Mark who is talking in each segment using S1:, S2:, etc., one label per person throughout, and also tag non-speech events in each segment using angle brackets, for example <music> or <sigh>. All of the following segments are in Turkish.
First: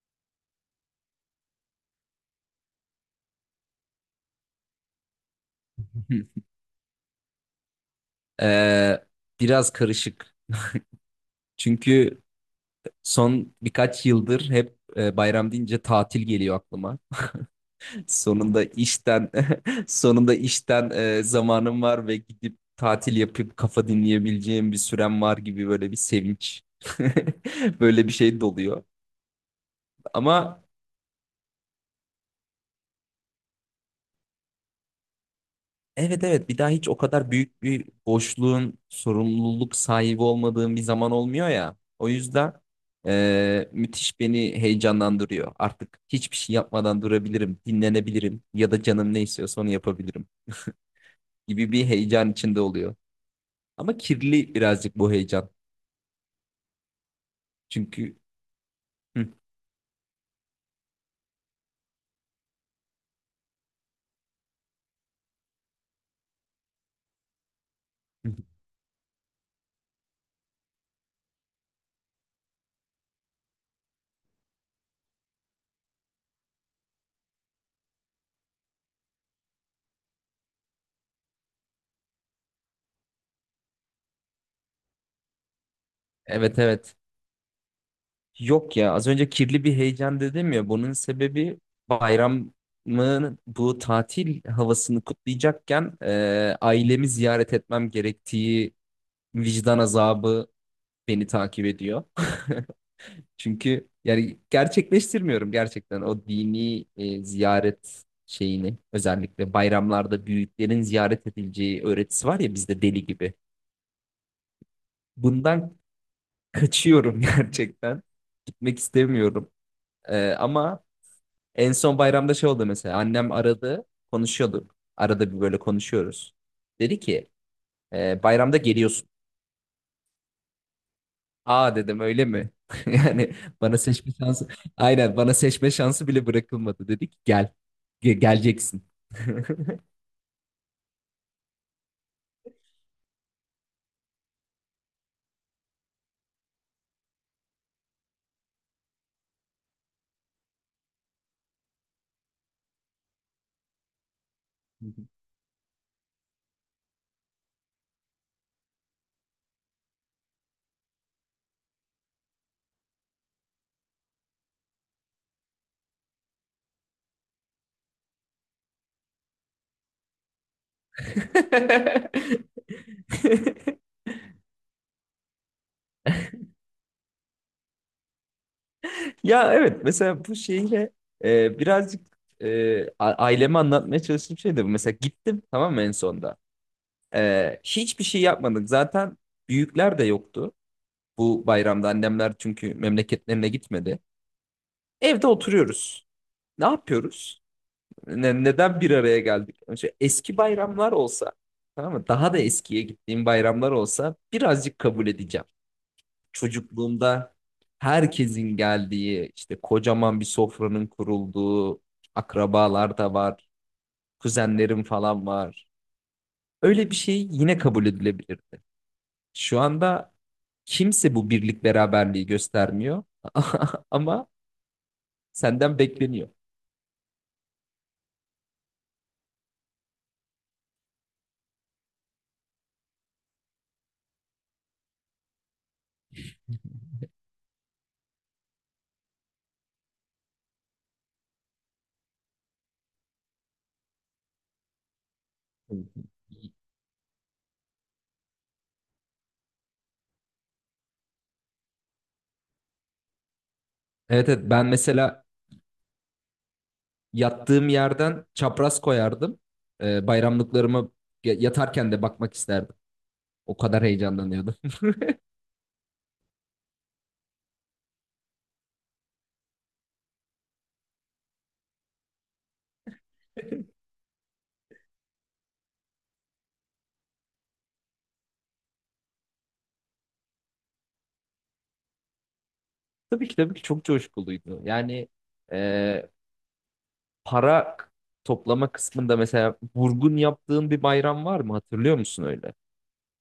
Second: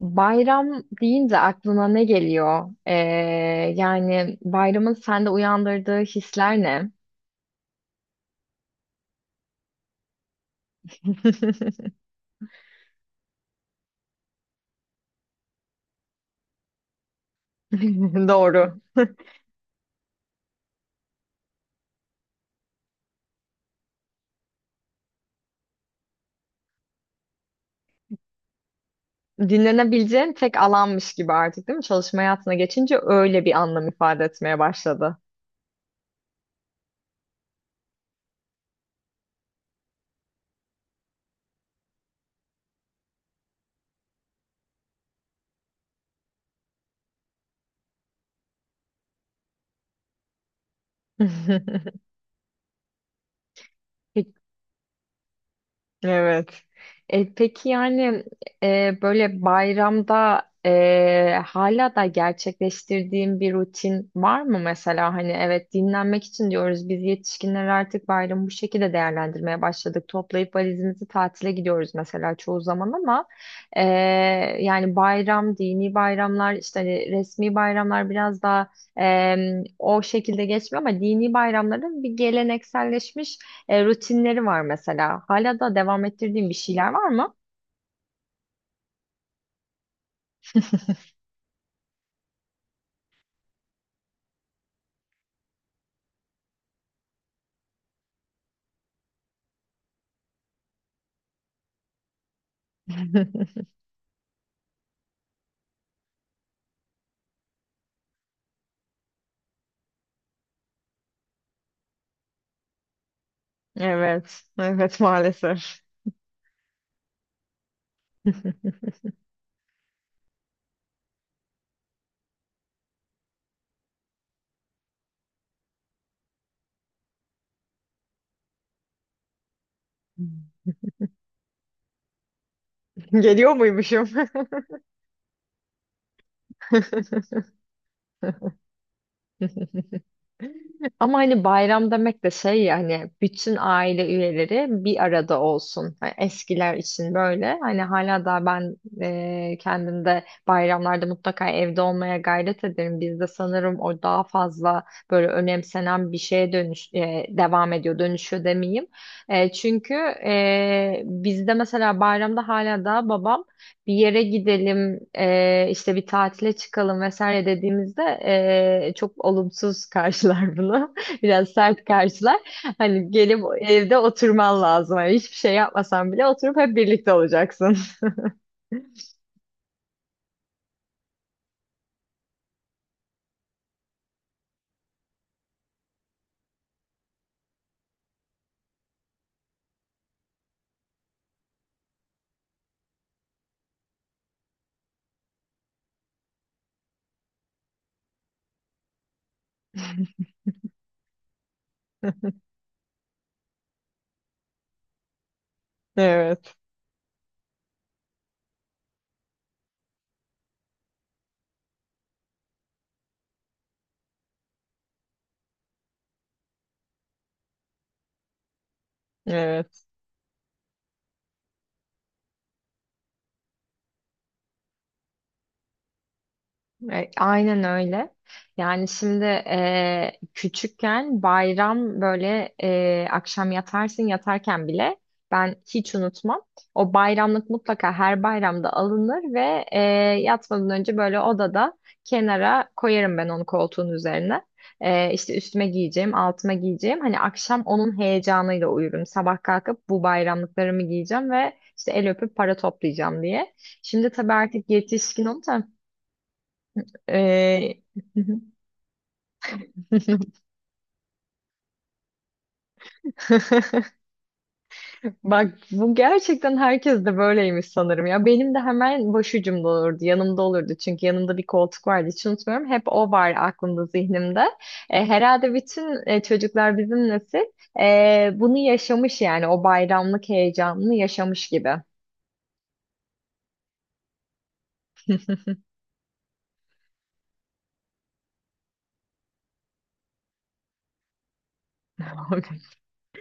S1: Bayram deyince aklına ne geliyor? Yani bayramın sende uyandırdığı
S2: Hı.
S1: hisler ne?
S2: Ee, biraz karışık.
S1: <laughs>
S2: Çünkü son birkaç yıldır hep bayram deyince tatil geliyor aklıma. <laughs> Sonunda
S1: Doğru.
S2: işten <laughs> zamanım var ve gidip tatil yapıp kafa dinleyebileceğim bir sürem var gibi böyle bir sevinç. <laughs> Böyle bir şey doluyor.
S1: Dinlenebileceğin tek
S2: Ama
S1: alanmış gibi artık değil mi? Çalışma hayatına geçince öyle bir anlam ifade etmeye başladı.
S2: evet, evet, bir daha hiç o kadar büyük bir boşluğun sorumluluk sahibi olmadığım bir zaman olmuyor ya. O yüzden müthiş beni heyecanlandırıyor. Artık hiçbir şey yapmadan durabilirim, dinlenebilirim ya da canım ne istiyorsa onu yapabilirim gibi bir
S1: <laughs>
S2: heyecan içinde oluyor. Ama
S1: Peki.
S2: kirli birazcık bu heyecan.
S1: Evet. Peki
S2: Çünkü
S1: yani,
S2: hı,
S1: böyle bayramda hala da gerçekleştirdiğim bir rutin var mı mesela? Hani evet, dinlenmek için diyoruz, biz yetişkinler artık
S2: hı,
S1: bayramı bu şekilde değerlendirmeye başladık. Toplayıp valizimizi tatile gidiyoruz mesela çoğu zaman, ama e, yani bayram, dini bayramlar işte, hani resmi bayramlar biraz daha e, o şekilde geçmiyor, ama dini bayramların bir gelenekselleşmiş rutinleri var mesela. Hala da devam ettirdiğin bir
S2: evet,
S1: şeyler
S2: evet.
S1: var mı?
S2: Yok ya, az önce kirli bir heyecan dedim ya, bunun sebebi bayramın bu tatil havasını kutlayacakken ailemi ziyaret etmem gerektiği vicdan azabı beni takip ediyor. <laughs>
S1: <laughs>
S2: Çünkü yani gerçekleştirmiyorum gerçekten o dini ziyaret şeyini, özellikle bayramlarda büyüklerin ziyaret edileceği öğretisi var ya bizde deli gibi.
S1: Evet, evet,
S2: Bundan
S1: maalesef.
S2: kaçıyorum, <laughs> gerçekten gitmek
S1: <laughs>
S2: istemiyorum. Ama en son bayramda şey oldu mesela. Annem aradı. Konuşuyorduk. Arada bir böyle konuşuyoruz. Dedi ki, "Bayramda geliyorsun." Aa, dedim, öyle mi? <laughs> Yani
S1: Geliyor
S2: bana
S1: muymuşum?
S2: seçme şansı. Aynen, bana seçme şansı bile bırakılmadı. Dedi ki
S1: <laughs>
S2: gel. Geleceksin.
S1: Ama hani bayram demek de şey ya, hani bütün aile üyeleri bir arada olsun. Hani eskiler için böyle. Hani hala da ben kendimde bayramlarda mutlaka evde olmaya gayret ederim. Bizde sanırım o daha fazla böyle
S2: <laughs>
S1: önemsenen bir şeye dönüş devam ediyor. Dönüşüyor demeyeyim. Çünkü bizde mesela bayramda hala da babam bir yere gidelim, işte bir tatile çıkalım vesaire dediğimizde çok olumsuz <laughs> karşılar bunu. Biraz sert karşılar. Hani gelip evde oturman lazım. Hani hiçbir şey yapmasan bile oturup hep birlikte olacaksın.
S2: Ya evet, mesela bu şeyle birazcık aileme anlatmaya çalıştığım şey de bu. Mesela gittim, tamam mı, en sonda. Hiçbir şey yapmadık. Zaten büyükler de yoktu. Bu bayramda annemler çünkü memleketlerine gitmedi. Evde oturuyoruz. Ne yapıyoruz? Neden bir araya geldik? Önce eski bayramlar olsa, tamam mı? Daha da
S1: <laughs>
S2: eskiye gittiğim bayramlar olsa birazcık kabul edeceğim.
S1: Evet,
S2: Çocukluğumda herkesin geldiği, işte kocaman bir sofranın kurulduğu, akrabalar da var, kuzenlerim falan var. Öyle bir şey yine kabul edilebilirdi. Şu
S1: evet.
S2: anda kimse bu birlik beraberliği göstermiyor. <laughs> Ama senden bekleniyor.
S1: Aynen öyle. Yani şimdi, küçükken bayram böyle, akşam yatarsın, yatarken bile ben hiç unutmam. O bayramlık mutlaka her bayramda alınır ve yatmadan önce böyle odada kenara koyarım ben onu koltuğun üzerine. İşte üstüme giyeceğim, altıma giyeceğim. Hani akşam onun heyecanıyla uyurum. Sabah kalkıp bu bayramlıklarımı giyeceğim ve işte el öpüp para toplayacağım diye. Şimdi
S2: Evet,
S1: tabii
S2: evet, ben
S1: artık yetişkin
S2: mesela
S1: oldum.
S2: yattığım
S1: Ee,
S2: yerden çapraz koyardım. Ee,
S1: <laughs>
S2: bayramlıklarımı yatarken de bakmak isterdim. O kadar heyecanlanıyordum.
S1: Bak, bu gerçekten herkes de böyleymiş sanırım ya. Benim de hemen başucumda olurdu, yanımda olurdu. Çünkü yanımda bir koltuk vardı, hiç unutmuyorum. Hep o var
S2: <laughs>
S1: aklımda, zihnimde. Herhalde bütün çocuklar, bizim nesil, bunu yaşamış yani, o bayramlık heyecanını yaşamış gibi.
S2: Tabii ki, tabii ki çok coşkuluydu. Yani e, para toplama kısmında mesela vurgun yaptığın bir bayram var mı? Hatırlıyor musun öyle?
S1: <laughs>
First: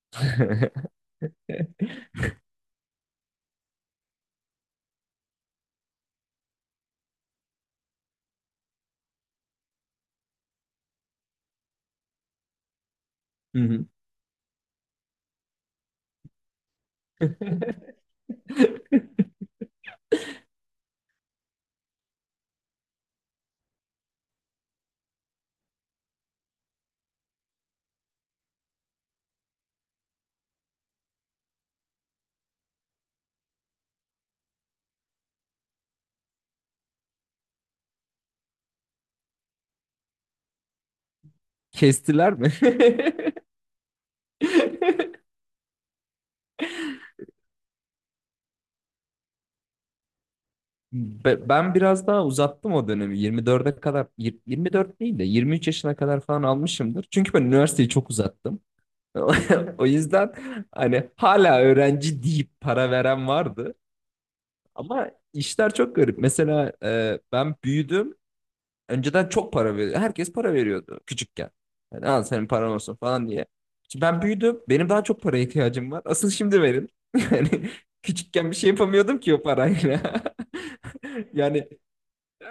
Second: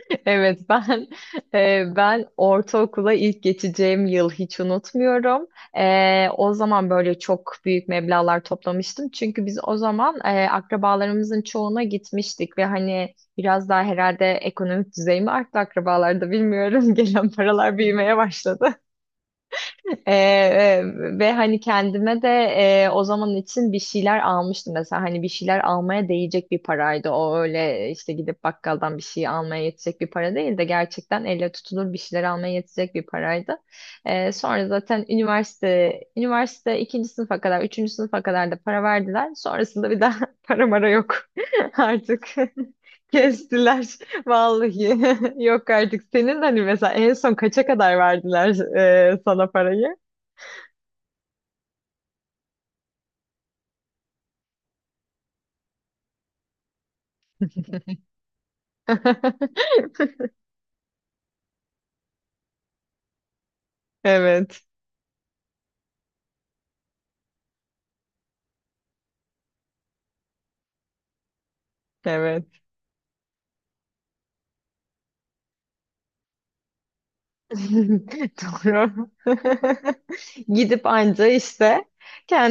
S1: <laughs> Evet,
S2: <laughs>
S1: ben ben ortaokula ilk geçeceğim yıl hiç unutmuyorum. O zaman böyle çok büyük meblağlar toplamıştım. Çünkü biz o zaman akrabalarımızın çoğuna gitmiştik ve hani
S2: Hı
S1: biraz daha
S2: hı.
S1: herhalde ekonomik düzey arttı akrabalarda, bilmiyorum. <laughs> Gelen paralar büyümeye başladı.
S2: <laughs>
S1: Ee, e, ve hani kendime de o zaman için bir şeyler almıştım mesela, hani bir şeyler almaya değecek bir paraydı o, öyle işte gidip bakkaldan bir şey almaya yetecek bir para değil de gerçekten elle tutulur bir şeyler almaya yetecek bir paraydı. Sonra zaten üniversite ikinci sınıfa kadar, üçüncü sınıfa kadar da para verdiler, sonrasında bir daha <laughs> para mara yok <laughs> artık.
S2: Kestiler
S1: <laughs>
S2: mi?
S1: Kestiler <laughs> vallahi.
S2: <laughs>
S1: <laughs> Yok artık. Senin hani mesela en son kaça kadar verdiler sana parayı?
S2: Ben biraz daha uzattım o dönemi. 24'e kadar, 24 değil de 23 yaşına kadar falan almışımdır. Çünkü ben üniversiteyi çok uzattım. <laughs> O yüzden
S1: <laughs>
S2: hani hala öğrenci deyip para veren vardı.
S1: Evet.
S2: Ama işler çok garip. Mesela, ben büyüdüm. Önceden çok para veriyordu. Herkes para veriyordu küçükken. Yani al, senin
S1: Evet.
S2: paran olsun falan diye. Şimdi ben büyüdüm. Benim daha çok paraya ihtiyacım var. Asıl şimdi verin. <laughs> Yani
S1: <laughs>
S2: küçükken bir şey
S1: Doğru.
S2: yapamıyordum ki o parayla.
S1: <laughs>
S2: <laughs>
S1: Gidip anca
S2: Yani
S1: işte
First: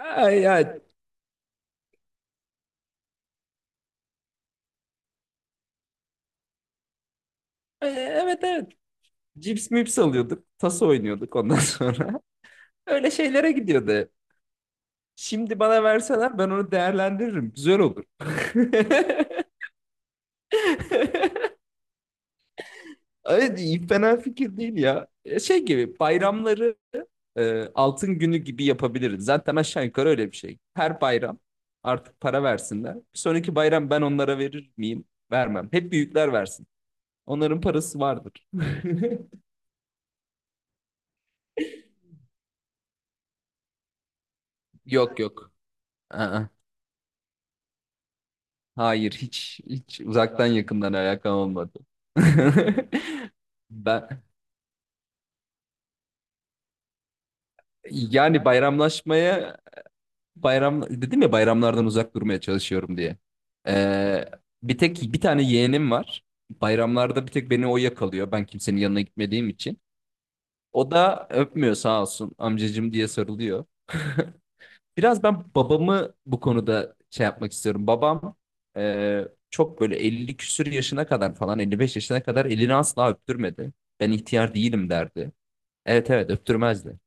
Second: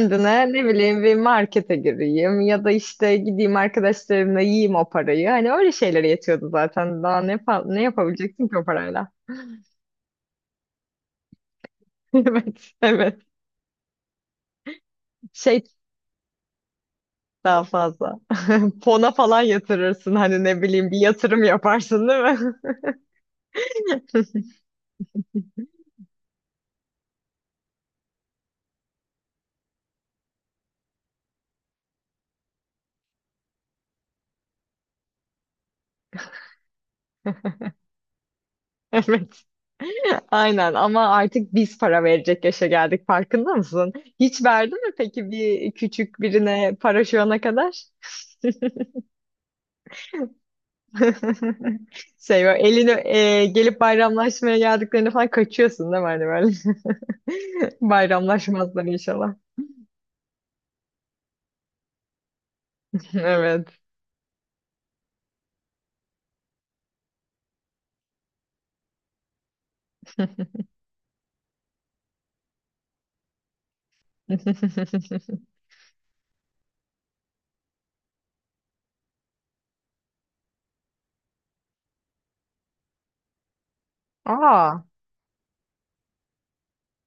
S2: ay,
S1: ne
S2: ay.
S1: bileyim, bir markete gireyim ya da işte gideyim arkadaşlarımla yiyeyim o parayı. Hani öyle şeylere yetiyordu zaten. Daha ne, ne
S2: Evet
S1: yapabileceksin ki o
S2: evet.
S1: parayla? <laughs>
S2: Cips mips alıyorduk. Taso oynuyorduk ondan sonra.
S1: Evet,
S2: <laughs> Öyle
S1: evet.
S2: şeylere gidiyordu hep. Şimdi
S1: Şey,
S2: bana verseler ben onu değerlendiririm.
S1: daha
S2: Güzel olur.
S1: fazla.
S2: <laughs>
S1: <laughs> Fona falan yatırırsın, hani ne bileyim, bir yatırım yaparsın değil mi?
S2: Evet, iyi, fena fikir değil ya. Şey gibi bayramları altın günü gibi yapabiliriz. Zaten aşağı yukarı öyle bir şey. Her bayram artık para versinler. Bir sonraki bayram ben onlara verir miyim? Vermem. Hep büyükler versin.
S1: <laughs>
S2: Onların parası vardır.
S1: <laughs> Evet. Aynen, ama artık biz para verecek yaşa geldik, farkında mısın? Hiç
S2: <laughs>
S1: verdin mi
S2: Yok,
S1: peki
S2: yok.
S1: bir küçük
S2: Aa.
S1: birine para şu ana kadar?
S2: Hayır, hiç hiç uzaktan yakından alakam olmadı.
S1: <laughs> Şey, böyle
S2: <laughs>
S1: elini gelip
S2: Ben,
S1: bayramlaşmaya geldiklerinde falan kaçıyorsun değil mi? Hani böyle <laughs>
S2: yani
S1: bayramlaşmazlar inşallah.
S2: bayramlaşmaya, bayram dedim ya, bayramlardan uzak durmaya çalışıyorum
S1: <laughs>
S2: diye.
S1: Evet.
S2: Ee, bir tek bir tane yeğenim var. Bayramlarda bir tek beni o yakalıyor. Ben kimsenin yanına gitmediğim için. O da öpmüyor, sağ olsun, amcacım diye sarılıyor. <laughs> Biraz
S1: <laughs>
S2: ben babamı bu konuda şey yapmak istiyorum. Babam, çok böyle 50 küsür yaşına kadar falan, 55 yaşına kadar elini asla öptürmedi. Ben ihtiyar
S1: Aa.
S2: değilim, derdi. Evet, evet, öptürmezdi.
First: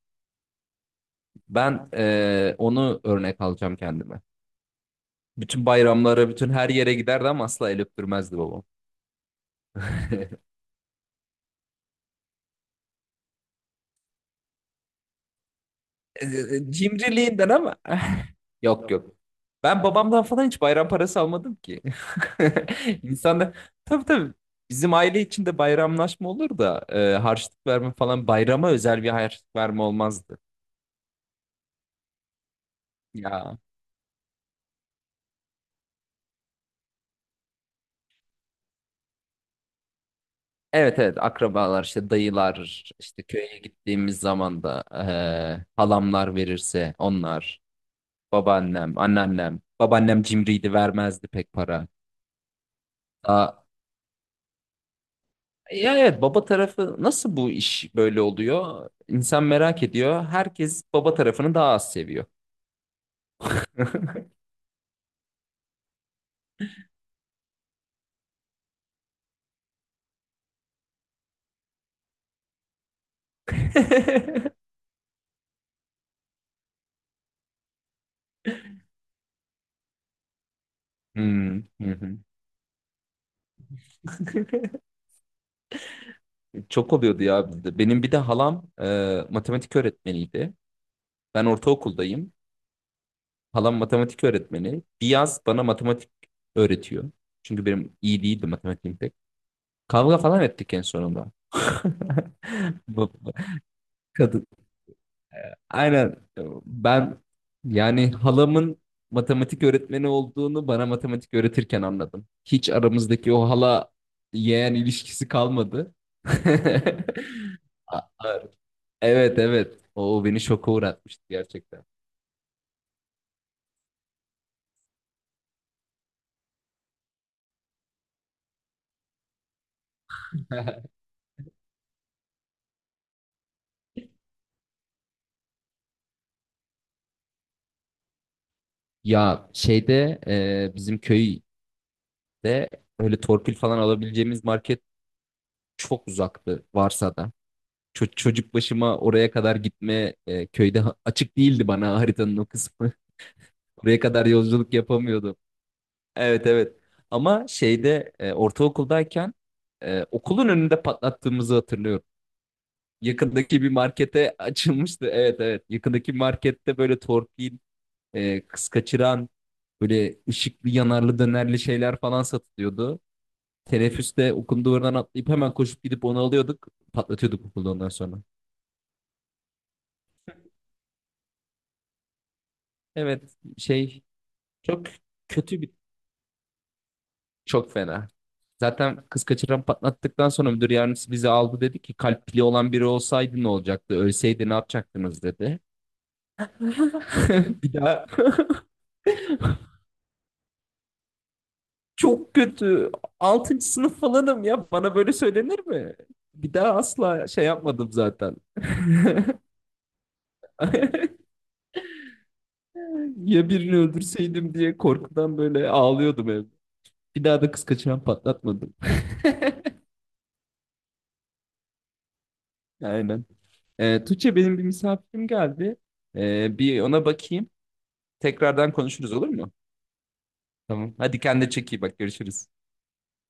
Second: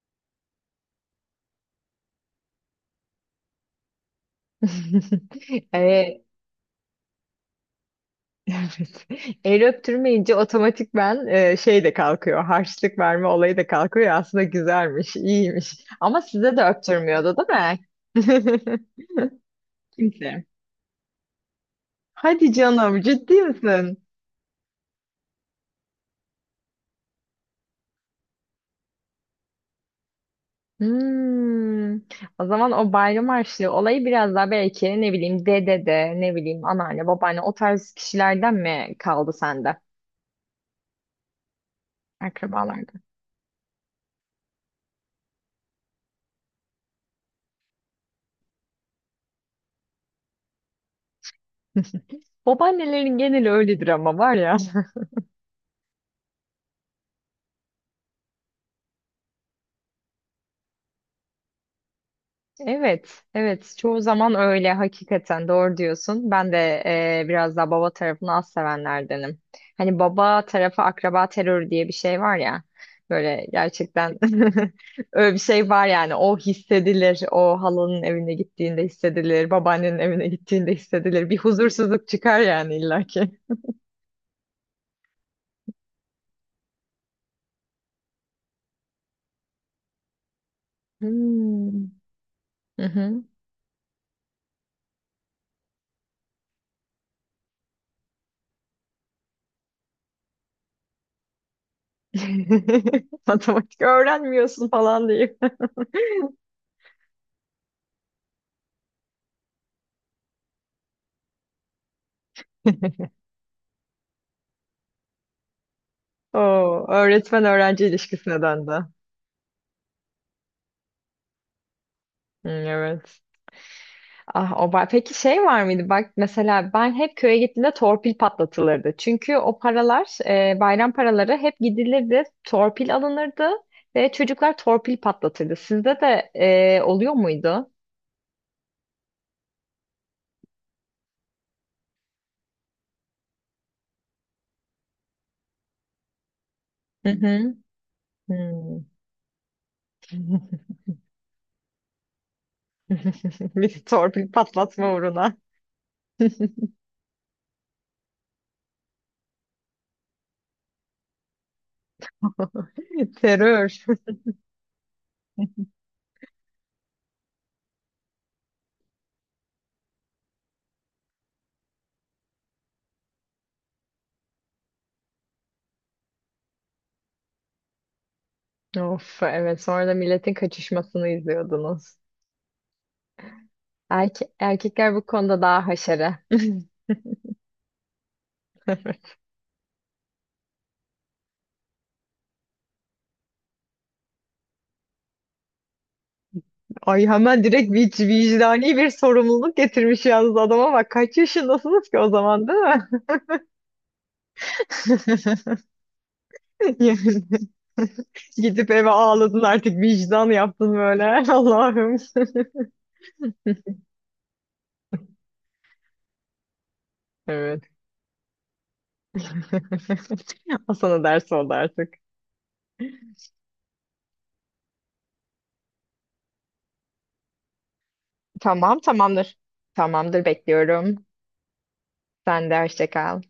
S2: Ben, onu örnek alacağım kendime. Bütün
S1: <laughs> E,
S2: bayramlara, bütün her yere giderdi ama asla el öptürmezdi babam.
S1: Evet. El öptürmeyince
S2: <laughs>
S1: otomatik ben şey de kalkıyor. Harçlık verme olayı da kalkıyor. Aslında güzelmiş, iyiymiş. Ama
S2: E,
S1: size de
S2: e,
S1: öptürmüyordu
S2: Cimriliğinden
S1: değil
S2: ama.
S1: mi?
S2: <laughs> Yok,
S1: <laughs>
S2: yok. Ben babamdan
S1: Kimse.
S2: falan hiç bayram parası almadım ki.
S1: Hadi
S2: <laughs>
S1: canım, ciddi
S2: İnsanlar,
S1: misin?
S2: tabii tabii bizim aile içinde bayramlaşma olur da harçlık verme falan, bayrama özel bir harçlık verme olmazdı.
S1: Hmm. O zaman o bayram
S2: Ya
S1: harçlığı olayı biraz daha belki, ne bileyim, dede de, ne bileyim, anneanne, babaanne, o tarz kişilerden mi kaldı sende?
S2: evet, evet, akrabalar işte, dayılar
S1: Akrabalarda.
S2: işte, köye gittiğimiz zaman da halamlar verirse onlar. Babaannem, anneannem, babaannem cimriydi, vermezdi pek para.
S1: Babaannelerin geneli
S2: Aa,
S1: öyledir ama, var ya.
S2: ya evet, baba tarafı nasıl bu iş böyle oluyor? İnsan merak ediyor. Herkes baba tarafını daha az seviyor.
S1: Evet, evet. Çoğu
S2: <laughs>
S1: zaman öyle, hakikaten doğru diyorsun. Ben de biraz daha baba tarafını az sevenlerdenim. Hani baba tarafı akraba terörü diye bir şey var ya. Böyle gerçekten <laughs> öyle bir şey var yani. O hissedilir. O halanın evine gittiğinde hissedilir. Babaannenin evine gittiğinde hissedilir. Bir
S2: Hmm, hı
S1: huzursuzluk
S2: hı.
S1: çıkar yani illaki.
S2: Çok oluyordu ya bizde. Benim bir de halam, matematik öğretmeniydi. Ben
S1: Hmm.
S2: ortaokuldayım.
S1: Hı hı.
S2: Halam matematik öğretmeni. Bir yaz bana matematik öğretiyor. Çünkü benim iyi değildi matematiğim pek. Kavga falan ettik en sonunda. <laughs> Bu-
S1: <laughs>
S2: bu-
S1: Matematik öğrenmiyorsun falan diye.
S2: Aynen. Ben, yani halamın matematik öğretmeni olduğunu bana matematik öğretirken anladım. Hiç aramızdaki o hala yeğen ilişkisi kalmadı. <laughs>
S1: Oo, öğretmen öğrenci
S2: A-
S1: ilişkisine
S2: a-
S1: döndü.
S2: Evet, evet. O beni şoka uğratmıştı gerçekten.
S1: Hı, evet. Ah o peki şey var mıydı? Bak mesela ben hep köye gittiğimde torpil patlatılırdı. Çünkü o paralar, bayram
S2: <laughs>
S1: paraları, hep gidilirdi, torpil alınırdı ve çocuklar torpil patlatırdı. Sizde de oluyor muydu?
S2: Ya şeyde, bizim köyde öyle torpil falan alabileceğimiz market çok uzaktı,
S1: Hı
S2: varsa da.
S1: hı.
S2: Çocuk
S1: Hmm.
S2: başıma oraya kadar gitme,
S1: <laughs>
S2: köyde açık değildi bana haritanın o kısmı.
S1: Bir
S2: Buraya kadar
S1: torpil
S2: yolculuk
S1: patlatma uğruna.
S2: yapamıyordum. Evet, evet. Ama şeyde, ortaokuldayken okulun önünde patlattığımızı hatırlıyorum.
S1: <laughs>
S2: Yakındaki
S1: Terör.
S2: bir markete <laughs> açılmıştı. Evet, evet. Yakındaki markette böyle torpil, kız kaçıran, böyle ışıklı yanarlı dönerli şeyler falan satılıyordu. Teneffüste okulun duvarından atlayıp hemen koşup gidip onu alıyorduk. Patlatıyorduk okulda ondan sonra.
S1: Of evet, sonra da milletin kaçışmasını izliyordunuz.
S2: Evet, şey, çok
S1: Erkekler bu konuda
S2: kötü
S1: daha
S2: bir.
S1: haşere.
S2: Çok fena. Zaten
S1: <laughs>
S2: kız kaçıran patlattıktan sonra müdür yardımcısı bizi aldı, dedi ki, kalp pili olan biri olsaydı ne olacaktı? Ölseydi ne yapacaktınız, dedi.
S1: Ay, hemen
S2: <laughs>
S1: direkt
S2: Bir daha.
S1: vicdani bir sorumluluk getirmiş yalnız, adama bak. Kaç yaşındasınız
S2: <laughs>
S1: ki o
S2: Çok
S1: zaman, değil mi?
S2: kötü. Altıncı sınıf falanım ya. Bana böyle
S1: <laughs>
S2: söylenir mi? Bir daha
S1: Yani
S2: asla şey yapmadım zaten.
S1: gidip eve ağladın
S2: <laughs>
S1: artık, vicdan yaptın böyle. <laughs> Allah'ım.
S2: Ya birini öldürseydim diye korkudan böyle ağlıyordum evde. Bir daha da
S1: Evet.
S2: kız kaçıran patlatmadım.
S1: <laughs> O sana ders oldu artık.
S2: <laughs> Aynen. Tuğçe benim bir misafirim geldi. Bir ona bakayım. Tekrardan
S1: Tamam,
S2: konuşuruz, olur
S1: tamamdır.
S2: mu?
S1: Tamamdır,
S2: Tamam.
S1: bekliyorum.
S2: Hadi kendine çek, iyi bak, görüşürüz.
S1: Sen de hoşça kal.